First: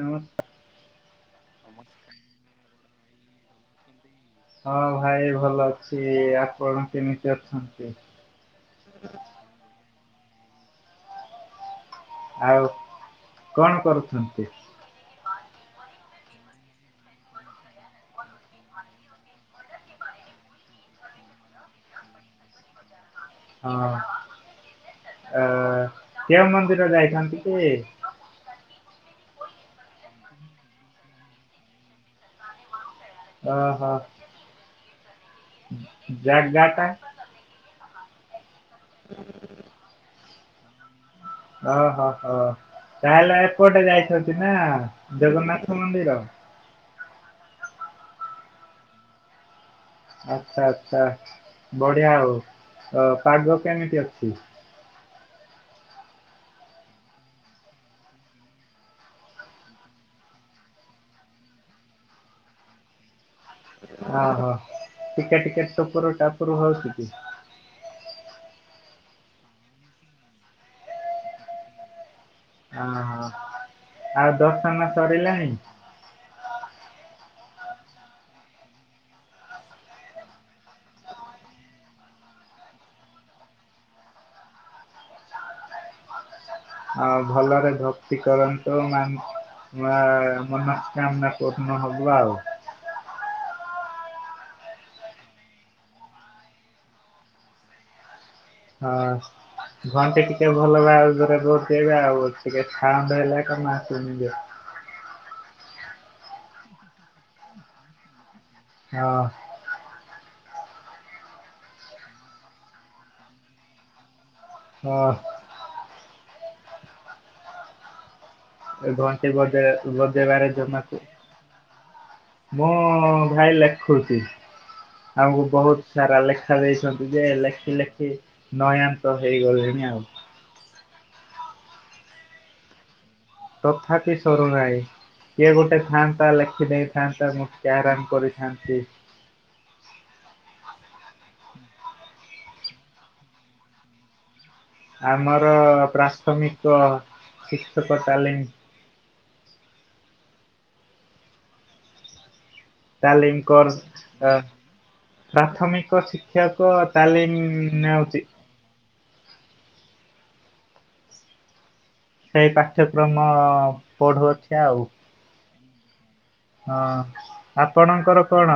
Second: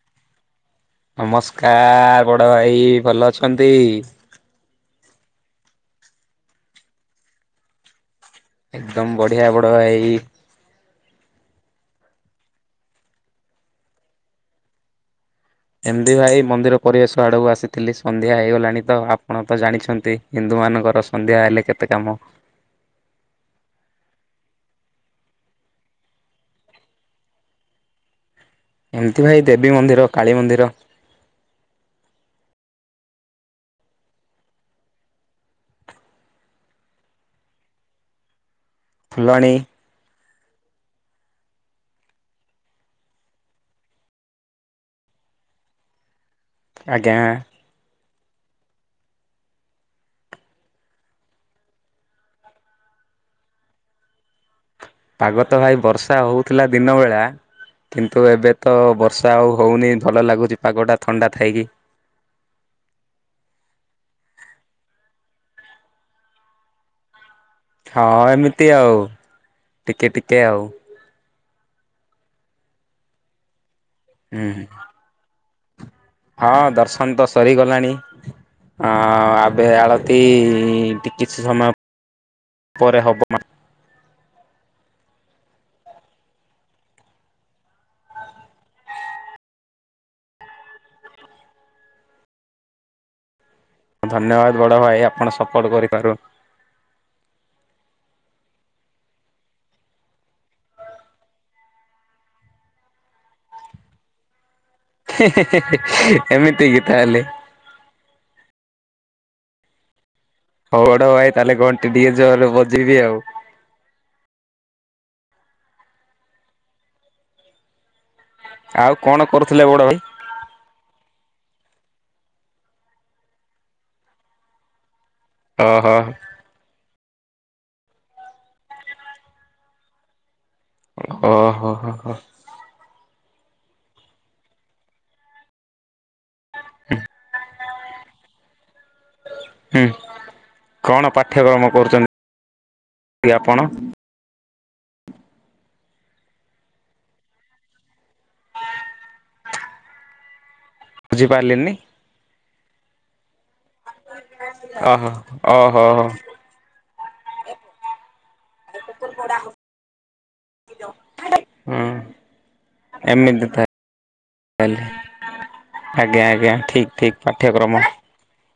ହ ନମସ୍କାର ବଡ଼ ଭାଇ ଭଲ ଅଛନ୍ତି। ହଁ ଭାଇ ଭଲ ଅଛି ଆପଣ କେମିତି ଅଛନ୍ତି। ଏକଦମ ବଢିଆ ବଡ ଭାଇ ଆଉ କଣ କରୁଛନ୍ତି। ଏମିତି ଭାଇ ମନ୍ଦିର ପରିବେଶ ଆଡ଼କୁ ଆସିଥିଲି ସନ୍ଧ୍ୟା ହେଇଗଲାଣି ତ ଆପଣ ତ ଜାଣିଛନ୍ତି ହିନ୍ଦୁ ମାନଙ୍କର ସନ୍ଧ୍ୟା ହେଲେ କେତେ କାମ ହଁ ଅ କେଉ ମନ୍ଦିର ଯାଇଥାନ୍ତି କି ଏମିତି ଭାଇ ଦେବୀ ମନ୍ଦିର କାଳୀମନ୍ଦିର ଓ ହୋ ଜାଗ ଜାା ଫୁଲବାଣୀ ଓହୋ ହୋ ତାହେଲେ ଏପଟେ ଯାଇଛନ୍ତି ନା ଜଗନ୍ନାଥ ମନ୍ଦିର ଆଜ୍ଞା ଆଚ୍ଛା ଆଚଛା ବଢିଆ ଆଉ ପାଗ କେମିତି ଅଛି ପାଗ ତ ଭାଇ ବର୍ଷା ହଉଥିଲା ଦିନ ବେଳା କିନ୍ତୁ ଏବେ ତ ବର୍ଷା ଆଉ ହେଉନି ଭଲ ଲାଗୁଛି ପାଗଟା ଥଣ୍ଡା ଥାଇକି। ଓହୋ ଟିକେ ଟିକେଟ ଟପର ଟାପର ହଉଛି କି ହଁ ଏମିତି ଆଉ ଟିକେ ଟିକେ ଆଉ ଓହୋ ଆଉ ହୁଁ। ଦଶ ମା ସରିଲାଣି ହଁ ଦର୍ଶନ ତ ସରିଗଲାଣି ହ ଆବେ ଆଳତି ଟିକେ କିଛି ସମୟ ପରେ ହବ ମ। ଭଲରେ ଭକ୍ତି କରନ୍ତୁ ମ ଆ ମନ କାମନା କରଣ ହବ ଆଉ ଧନ୍ୟବାଦ ବଡ଼ ଭାଇ ଆପଣ ସପୋର୍ଟ କରିପାରୁ। ହଁ ଘଣ୍ଟି ଟିକେ ଭଲ ବା ଆଉରେ ବବେ ଆଉ ଟିକେ ସାଉଣ୍ଡ ହେଲେ କଣ ଆସୁନି ଏମିତି ଗି ତାହେଲେ ହଉ ହଉଟ ଭାଇ ତାହେଲେ ଘଣ୍ଟେ ଟିକେ ଜ ବଜେଇବି ଆଉ ହଁ ଆଉ ଘଣ କଣ ତି ବ କରୁଥିଲେ ବଡ ଭାଇ? ବ ବାର ଜମାଛୁ ମଁ ଭାଇ ଲେଖୁତି ଆମକୁ ବହୁତ ଓହୋ ସାରା ଲେଖା ଦେଇଛନ୍ତି ଯେ ଲେଖି ଲେଖି ନୟାନ୍ତ ହେଇଗଲେଣି ଆଉ ଓ ହୋ ହୋ ହୋ ତଥାପି ସରୁନାହି କିଏ ଗୋଟେ ଥାଆନ୍ତା ହେଲେ ଖ ଦେଇଥାନ୍ତା ମତି ଆରାମ କରିଥାନ୍ତି। ହୁଁ କଣ ପାଠ୍ୟକ୍ରମ କରୁଛନ୍ତି ଆପଣ ଆମର ପ୍ରାଥମିକ ଶିକ୍ଷକ ତାଲିମ ବୁଝିପାରିଲେନି ତାଲିମ କର ଓହୋ ଓହୋ ପ୍ରାଥମିକ ହୋ ଶିକ୍ଷ ଶିକ୍ଷକ ତାଲିମ ନେଉଛି [unintelligible] ସେଇ ପାଠ୍ୟକ୍ରମ ଏମିତି ଥାଏ ପଢ଼ୁଅଛି ଆଉ ଆଜ୍ଞା ଆଜ୍ଞା ଠିକ ଠିକ ପାଠ୍ୟକ୍ରମ ଙ୍କର କଣ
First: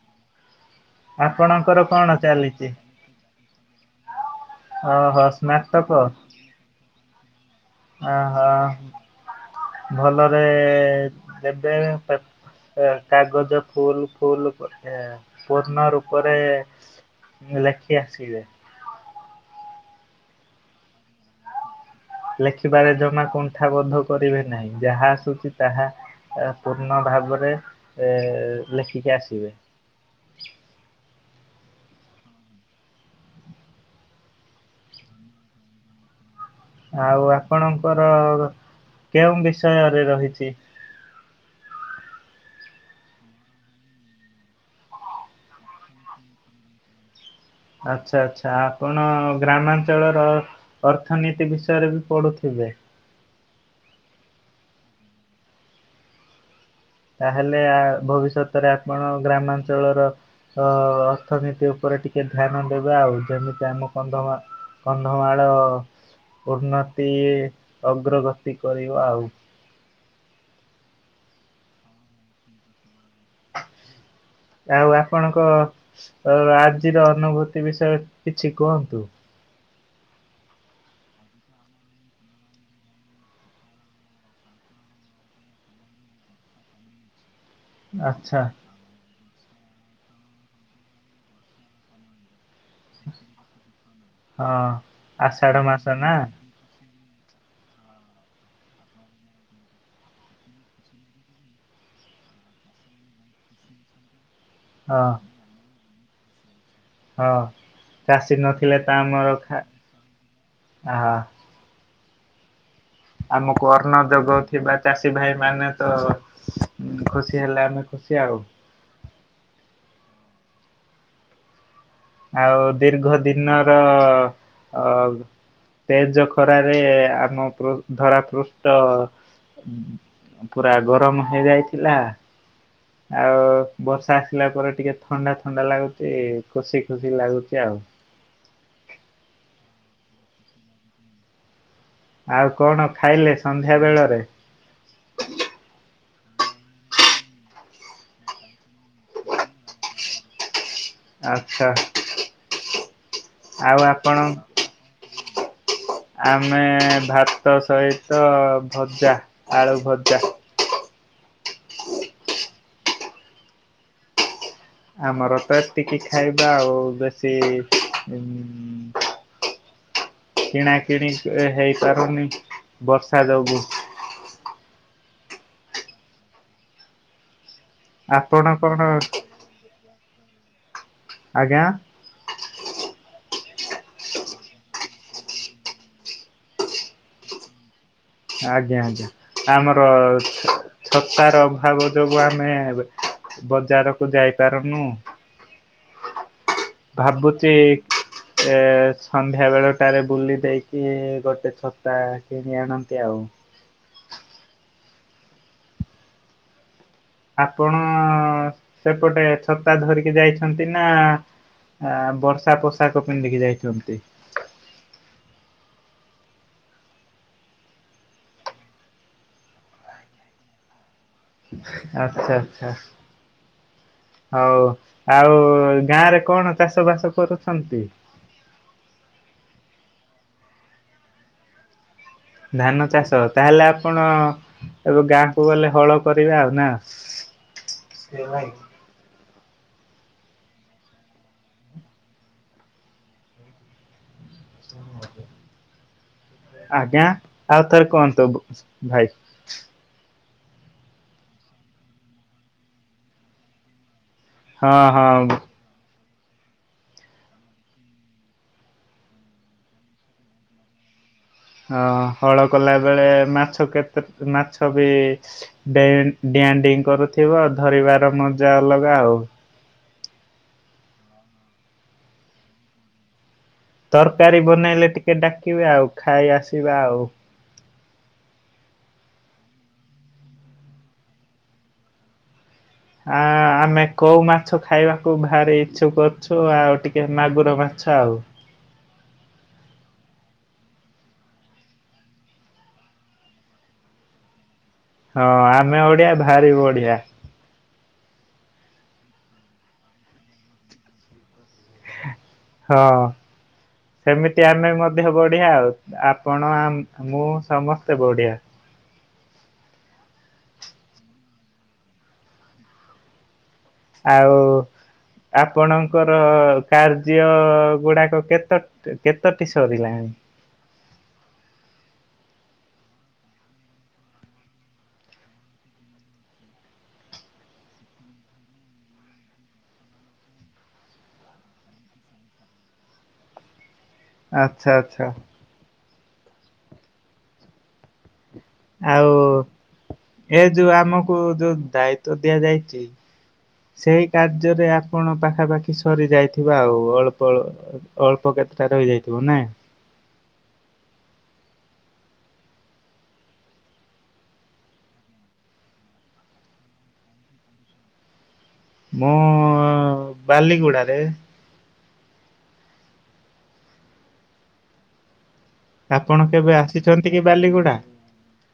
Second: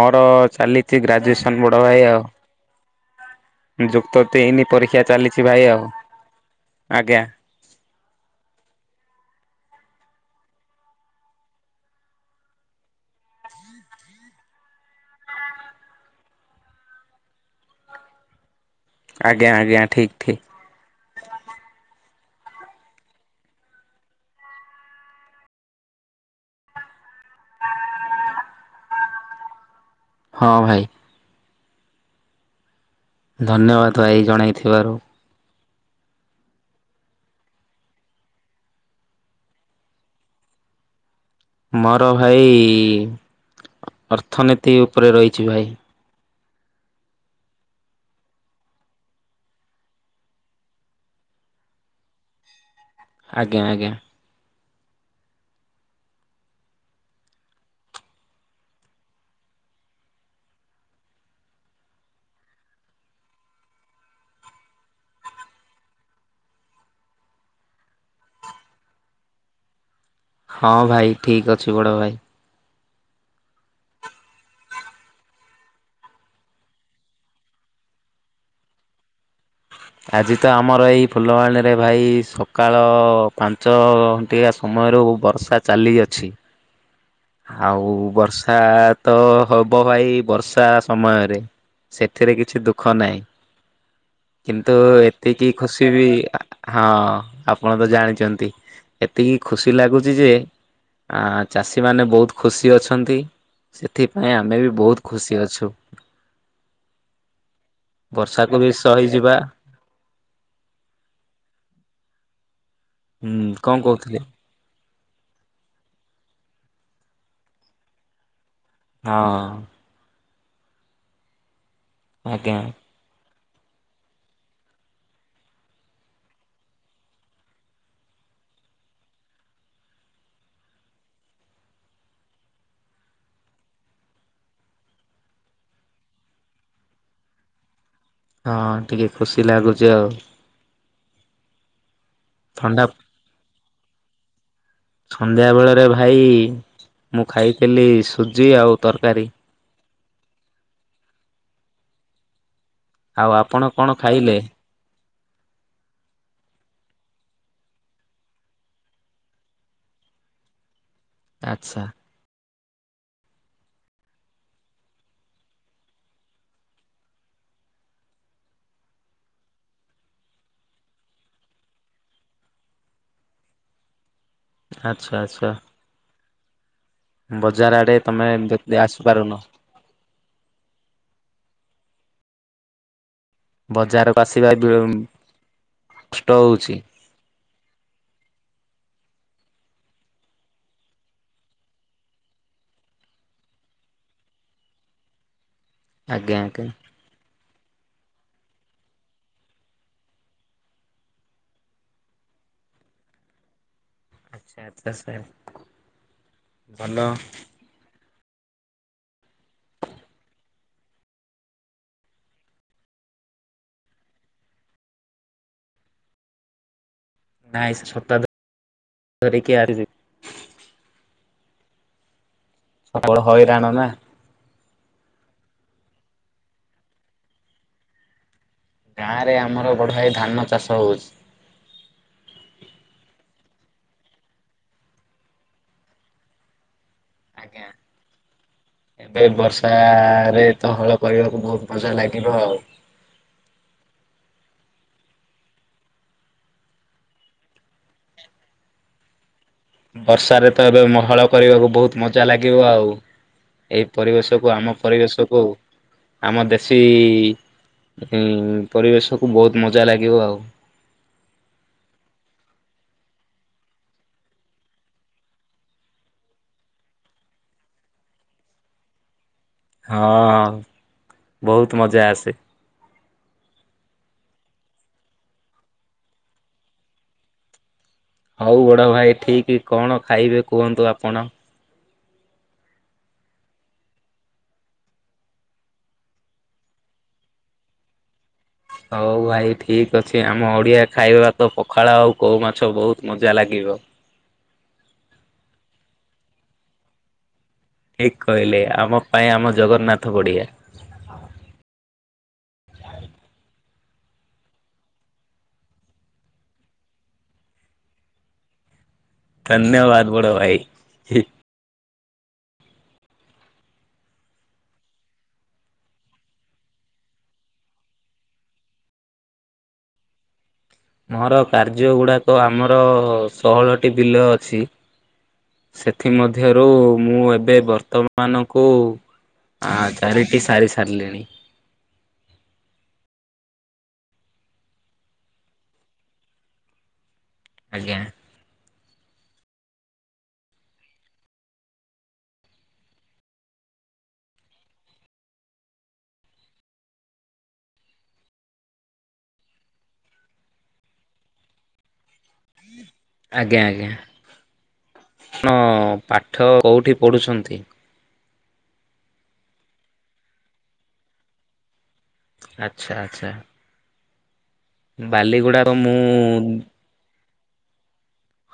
ମୋର ଚାଲିଛି ଗ୍ରାଜୁଏସନ୍ ଆପଣଙ୍କର ବଡ଼ କଣ ଭାଇ ଆଉ ଚାଲିଛି? ଯୁକ୍ତ ହେଇନି ପରୀକ୍ଷା ଓହୋ ଚାଲିଛି ଭାଇ ଆଉ ସ୍ନାତକ ଆଜ୍ଞା ଓହୋ ଭଲରେ ଦେବେ କାଗଜ ଫୁଲ ଫୁଲ ପୂର୍ଣ ରୂପରେ ଁ ଲେଖି ଆସିଲେ ଆଜ୍ଞା ଆଜ୍ଞା ଠିକ ଠିକ୍ ଲେଖିବାରେ ଜମା କୁଣ୍ଠାବୋଧ କରିବେ ନାହିଁ ଯାହା ଆସୁଛି ତାହା ପୂର୍ଣ୍ଣ ଭାବରେ ଏ ଲେଖିକି ଆସିବେ ହଁ ଭାଇ ଧନ୍ୟବାଦ ଭାଇ ଜଣାଇଥିବାରୁ ଆଉ ଆପଣଙ୍କର କେଉଁ ବିଷୟରେ ରହିଛି ମୋର ଭାଇ ଅର୍ଥନୀତି ଉପରେ ରହିଛି ଭାଇ ଆଚ୍ଛା ଆଚ୍ଛା ଆପଣ ଗ୍ରାମାଞ୍ଚଳର ଅର୍ଥନୀତି ବିଷୟରେ ବି ପଢୁଥିବେ ଆଜ୍ଞା ଆଜ୍ଞା ତାହେଲେ ଆ ଭବିଷ୍ୟତରେ ଆପଣ ଗ୍ରାମାଞ୍ଚଳର ଅ ଅର୍ଥନୀତି ଉପରେ ଟିକେ ଧ୍ୟାନ ଦେବେ ଆଉ ଯେମିତି ଆମ କନ୍ଧମା କନ୍ଧମାଳ ଉନ୍ନତି ଅଗ୍ରଗତି କରିବ ଆଉ ହଁ ଭାଇ ଠିକ ଅଛି ବଡ ଭାଇ ଆଉ ଆପଣଙ୍କ ଆଜିର ଅନୁଭୂତି ବିଷୟରେ କିଛି କୁହନ୍ତୁ ଆଜି ତ ଆମର ଏଇ ଫୁଲବାଣୀରେ ଭାଇ ସକାଳ ପାଞ୍ଚ ଗୋଟିଆ ସମୟରୁ ବର୍ଷା ଚାଲିଅଛି ଆଉ ଆଚ୍ଛା ବର୍ଷା ତ ହବ ଭାଇ ବର୍ଷା ସମୟରେ ସେଥିରେ କିଛି ଦୁଃଖ ନାହିଁ ହଁ କିନ୍ତୁ ଏତିକି ଆଷାଢ ମାସ ଖୁସି ବି ନା ହଁ ଆପଣ ତ ଜାଣିଛନ୍ତି ଏତିକି ଖୁସି ଲାଗୁଛି ଯେ। ଆ ଚାଷୀ ସେମାନେ ବହୁତ ଖୁସି ଅଛନ୍ତି ସେଥିପାଇଁ ଆମେ ବି ବହୁତ ହଁ ଖୁସି ଅଛୁ। ହଁ ଚାଷୀ ବର୍ଷାକୁ ବି ନଥିଲେ ତ ଆମର ସହିଯିବା ଖା ହ ହୁଁ ଆମକୁ କଣ ଅର୍ଣ କହୁଥିଲେ ଦେବ। ଥିବା ଚାଷୀ ଭାଇ ମାନେ ତ ଖୁସି ହେଲେ ଆମେ ଖୁସି ଆଉ। ହଁ। ଆଜ୍ଞା। ଆଉ ଦୀର୍ଘ ଦିନର ଅ ତେଜ ଖରାରେ ଆମ ଧରାପୃଷ୍ଟ। ପୁରା ଗରମ ହେଇଯାଇଥିଲା। ଆଉ ବର୍ଷା ଆସିଲା ପରେ ଟିକେ ଥଣ୍ଡା ଥଣ୍ଡା ଲାଗୁଛି କୋଷି ଖୁସି ଲାଗୁଛି ଆଉ। ହଁ ଟିକେ ଖୁସି ଲାଗୁଛି ଆଉ। ଆଉ ଥଣ୍ଡା କଣ ଖାଇଲେ ସନ୍ଧ୍ୟାବେଳରେ? ସନ୍ଧ୍ୟାବେଳରେ ଭାଇ ମୁଁ ଖାଇଥିଲି ସୁଜି ଆଉ ତରକାରୀ। ଆଛା ଆଉ ଆପଣ ଆଉ କଣ ଆପଣ ଖାଇଲେ? ଆମେ ଭାତ ସହିତ ଭଜା ଆଳୁ ଭଜା। ଆଚ୍ଛା। ଆମର ତ ଏତିକି ଖାଇବା ଆଉ ବେଶୀ। କିଣା କିିଣି ହେଇପାରୁନି ବର୍ଷା ଯୋଗୁ। ଆଚ୍ଛା ଆଚ୍ଛା। ବଜାର ଆଡେ ତମେ ଆପଣ ଯଦି କଣ ଆସିପାରୁନ। ଆଜ୍ଞା। ବଜାରକୁ ଆସିବା କଷ୍ଟ ହଉଛି। ଆଜ୍ଞା ଆଜ୍ଞା ଆମର ଛତାର ଅଭାବ ଯୋଗୁ ଆମେ ବଜାରକୁ ଯାଇପାରୁନୁ। ଆଜ୍ଞା ଆଜ୍ଞା। ଭାବୁଛି। ଏ ସନ୍ଧ୍ୟା ବେଳ ଟାରେ ବୁଲି ଦେଇକି ଗୋଟେ ଛତା କିଣି ଆଣନ୍ତି ଆଉ। [unintelligible] ଭଲ। ଆପଣ ସେପଟେ ଛତା ଧରିକି ଯାଇଛନ୍ତି ନା ଆ ବର୍ଷା ପୋଷାକ ପିନ୍ଧିକି ଯାଇଛନ୍ତି? ନାଇଁ ସେ ଛତା ଧ ଧରିକି ଆ ଆଚ୍ଛା ଆଚ୍ଛା। ପର୍ବଳ ହଇରାଣ ନା! ହଉ। ଆଉ ଗାଁ ରେ କଣ ଚାଷ ବାସ କରୁଛନ୍ତି? ଗାଁରେ ଆମର ବଢ଼ାଇ ଧାନ ଚାଷ ହେଉଛି। ଧାନ ଚାଷ ତାହେଲେ ଆପଣ ଏବେ ଗାଁକୁ ଗଲେ ହଳ କରିବା ଆଉ ନା? ଏ ବର୍ଷାରେ ତ ହଳ କରିବାକୁ ବହୁତ ମଜା ଲାଗିବ ଆଉ। ଆଜ୍ଞା ଆଉ ଥରେ କୁହନ୍ତୁ ଭାଇ। ବର୍ଷାରେ ତ ଏବେ ମ ହଳ କରିବାକୁ ବହୁତ ମଜା ଲାଗିବ ଆଉ। ଏଇ ପରିବେଶ ହଁ ଆମ ହଁ। ପରିବେଶକୁ ଆମ ଦେଶୀ ଉମ୍ ପରିବେଶକୁ ବହୁତ ମଜା ଲାଗିବ ଆଉ। ହ ହଳ କଲା ବେଳେ ମାଛ କେତେ ମାଛ ବି ଡେଁ ଡିଆଁ ଡିଁ କରୁଥିବ, ଧରିବାର ମଜା ଅଲଗା ଆଉ। ହଁ ବହୁତ ମଜା ଆସେ। ତରକାରୀ ବନେଇଲେ ଟିକେ ଡାକିବେ ଆଉ ଖାଇ ଆସିବା ଆଉ। ହଉ ବଡ ଭାଇ ଠିକ କଣ ଖାଇବେ କୁହନ୍ତୁ ଆପଣ। ଆ ଆମେ କଉ ମାଛ ଖାଇବାକୁ ଭାରି ଇଚ୍ଛୁକ ଅଛୁ ଆଉ ଟିକେ ମାଗୁର ମାଛ ଆଉ। ହଉ ଭାଇ ଠିକ ଅଛି ଆମ ଓଡିଆ ଖାଇବା ତ ପଖାଳ ଆଉ କଉ ମାଛ ବହୁତ ମଜା ଲାଗିବ। ହଁ ଆମେ ଓଡିଆ ଭାରି ବଢିଆ। ଠିକ କହିଲେ ଆମ ପାଇଁ ଆମ ଜଗନ୍ନାଥ ବଡ଼ିଆ। ହଁ। ସେମିତି ଆମେ ମଧ୍ୟ ବଢ଼ିଆ ଆଉ। ଆପଣ ଆମ୍ ମୁଁ ସମସ୍ତେ ବଢ଼ିଆ। ଧନ୍ୟବାଦ ବଡ଼ ଭାଇ। ଆଉ ଆପଣଙ୍କର କାର୍ଯ୍ୟ ଗୁଡାକ କେତେ କେତୋଟି ସରିଲାଣି। ମୋର କାର୍ଯ୍ୟ ଗୁଡ଼ାକ ଆମର ଷୋହଳଟି ବିଲ ଅଛି। ସେଥିମଧ୍ୟରୁ ମୁଁ ଏବେ ବର୍ତ୍ତମାନଙ୍କୁ ହଁ ଚାରିଟି ସାରି ସାରିଲିଣି। ଆଚ୍ଛା ଆଚ୍ଛା। ଆଜ୍ଞା। ଆଉ ଏ ଯୋଉ ଆମକୁ ଯୋଉ ଦାୟିତ୍ଵ ଦିଆଯାଇଛି। ସେହି କାର୍ଯ୍ୟରେ ଆପଣ ପାଖାପାଖି ସରିଯାଇଥିବା ଆଉ ଅଳ୍ପ ଅଳ ଅଳ୍ପ କେତେଟାରେ ହେଇଯାଇଥିବ ନା? ଆଜ୍ଞା ଆଜ୍ଞା। ଆପଣ ପାଠ କୋଉଠି ପଢ଼ୁଛନ୍ତି? ମୁଁ ବାଲିଗୁଡାରେ। ଆଚ୍ଛା ଆଚ୍ଛା। ବାଲିଗୁଡା ଆପଣ କେବେ ଆସିଛନ୍ତି କି ବାଲିଗୁଡା?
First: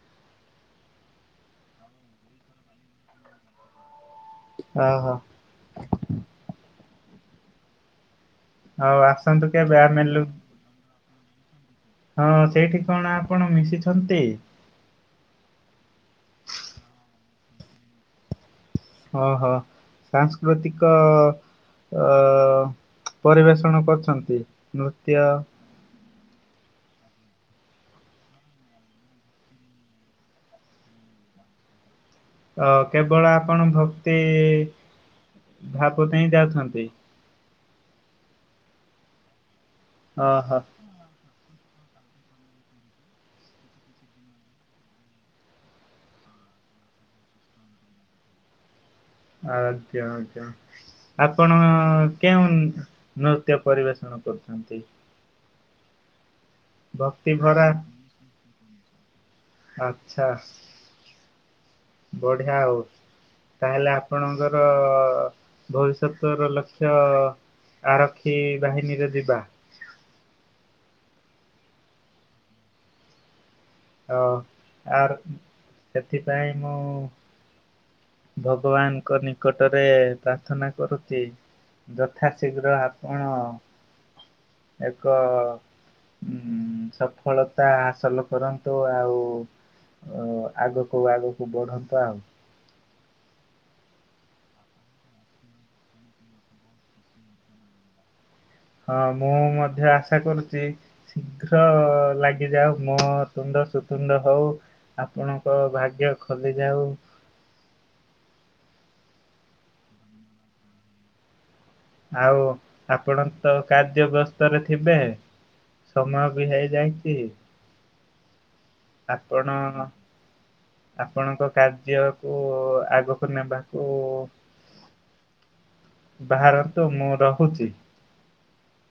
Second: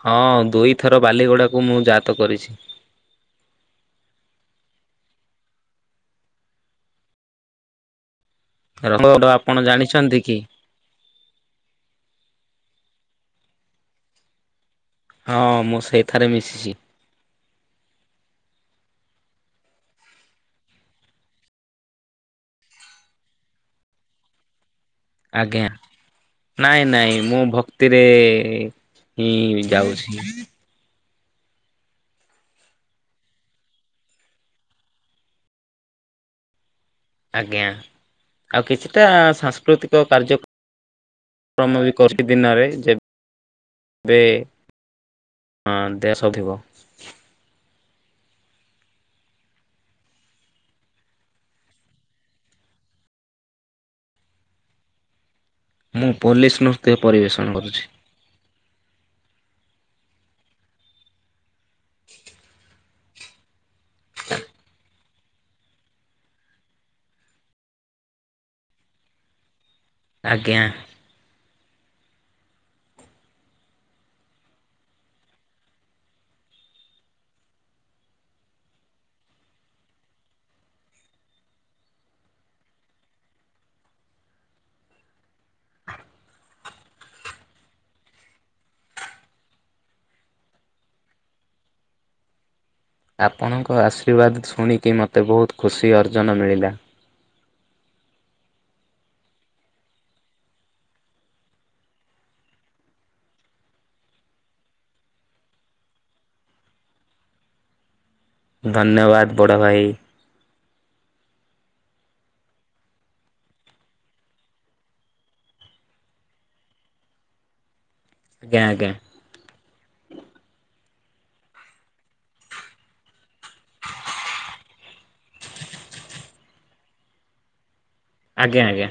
ହଁ ଦୁଇଥର ବାଲିଗୁଡ଼ାକୁ ମୁଁ ଜାତ କରିଛି। ଓହୋ। ହଉ [inaudible] ଆସନ୍ତୁ ଆପଣ କେବେ ଆମେ ଜାଣିଛନ୍ତି ଲୁ କି। ହଁ ସେଇଠି କଣ ଆପଣ ମିଶିଛନ୍ତି? ହଁ ମୁଁ ସେଇଠାରେ ମିଶିଛି। ଓହୋ ସାଂସ୍କୃତିକ ଅ ପରିବେଷଣ କରଛନ୍ତି। ନୃସ୍ ଆଜ୍ଞା। ନାଇଁ ନାଇଁ ମୁଁ ଭକ୍ତିରେ ହିଁ ଯାଉଛି। ଅ କେବଳ ଆପଣ ଭକ୍ତି ଭାବ ପାଇଁ ହଁ ଯାଉଛନ୍ତି। ଆଜ୍ଞା ଆଉ କିଛିଟା ସାଂସ୍କୃତିକ କାର୍ଯ୍ୟ। ଓହୋ ଶ୍ରମ ବି କରଛି ଦିନରେ ଯେ ଏବେ ହଁ ଦେହ ସ ଥିବ। ଆଜ୍ଞା ଆଜ୍ଞା। ଆପଣ କେଉଁ ନୃତ୍ୟ ପରିବେଷଣ କରୁଛନ୍ତି। ମୁଁ ପୋଲିସ ନୃତ୍ୟ ଭକ୍ତି ପରିବେଷଣ ଭରା କରୁଛି ଆଚଛା ବଢିଆ ଆଉ। ତାହେଲେ ଆପଣଙ୍କର ଭବିଷ୍ୟତ ର ଲକ୍ଷ୍ୟ ଆରକ୍ଷୀ ବାହିନୀରେ ଯିବା। ଆଜ୍ଞା। ଓ ଆର୍ ସେଥିପାଇଁ ମୁଁ ଭଗବାନଙ୍କ ନିକଟରେ ପ୍ରାର୍ଥନା କରୁଛି। ଯଥା ଶୀଘ୍ର ଆପଣ ଏକ ଉ ସଫଳତା ହାସଲ କରନ୍ତି। ତ ଆଉ ଆଗକୁ ଆଗକୁ ବଢନ୍ତୁ ଆଉ। ଆପଣଙ୍କ ଆଶୀର୍ବାଦ ଶୁଣିକି ମୋତେ ବହୁତ ଖୁସି ଅର୍ଜନ ମିଳିଲା! ହଁ ମୁଁ ମଧ୍ୟ ଆଶା କରୁଛି ଶୀଘ୍ର ଲାଗିଯାଉ ମୋତୁଣ୍ତ ସୁତୁଣ୍ଡ ହଉ! ଆପଣଙ୍କ ଭାଗ୍ୟ ଖୋଲି ଯାଉ! ଧନ୍ୟବାଦ ବଡ଼ ଭାଇ! ଆଉ ଆପଣ ତ କାର୍ଯ୍ୟ ବ୍ୟସ୍ତରେ ଥିବେ! ସମୟ ବି ହେଇଯାଇଛି ଆଞ୍ଜା ଆଜ୍ଞା! ଆପଣ ଆପଣଙ୍କ କାର୍ଯ୍ୟକୁ ଆଗକୁ ନେବାକୁ ବାହାରନ୍ତୁ ମୁଁ ରହୁଛି! ଆଞ୍ଜା ଆଜ୍ଞା!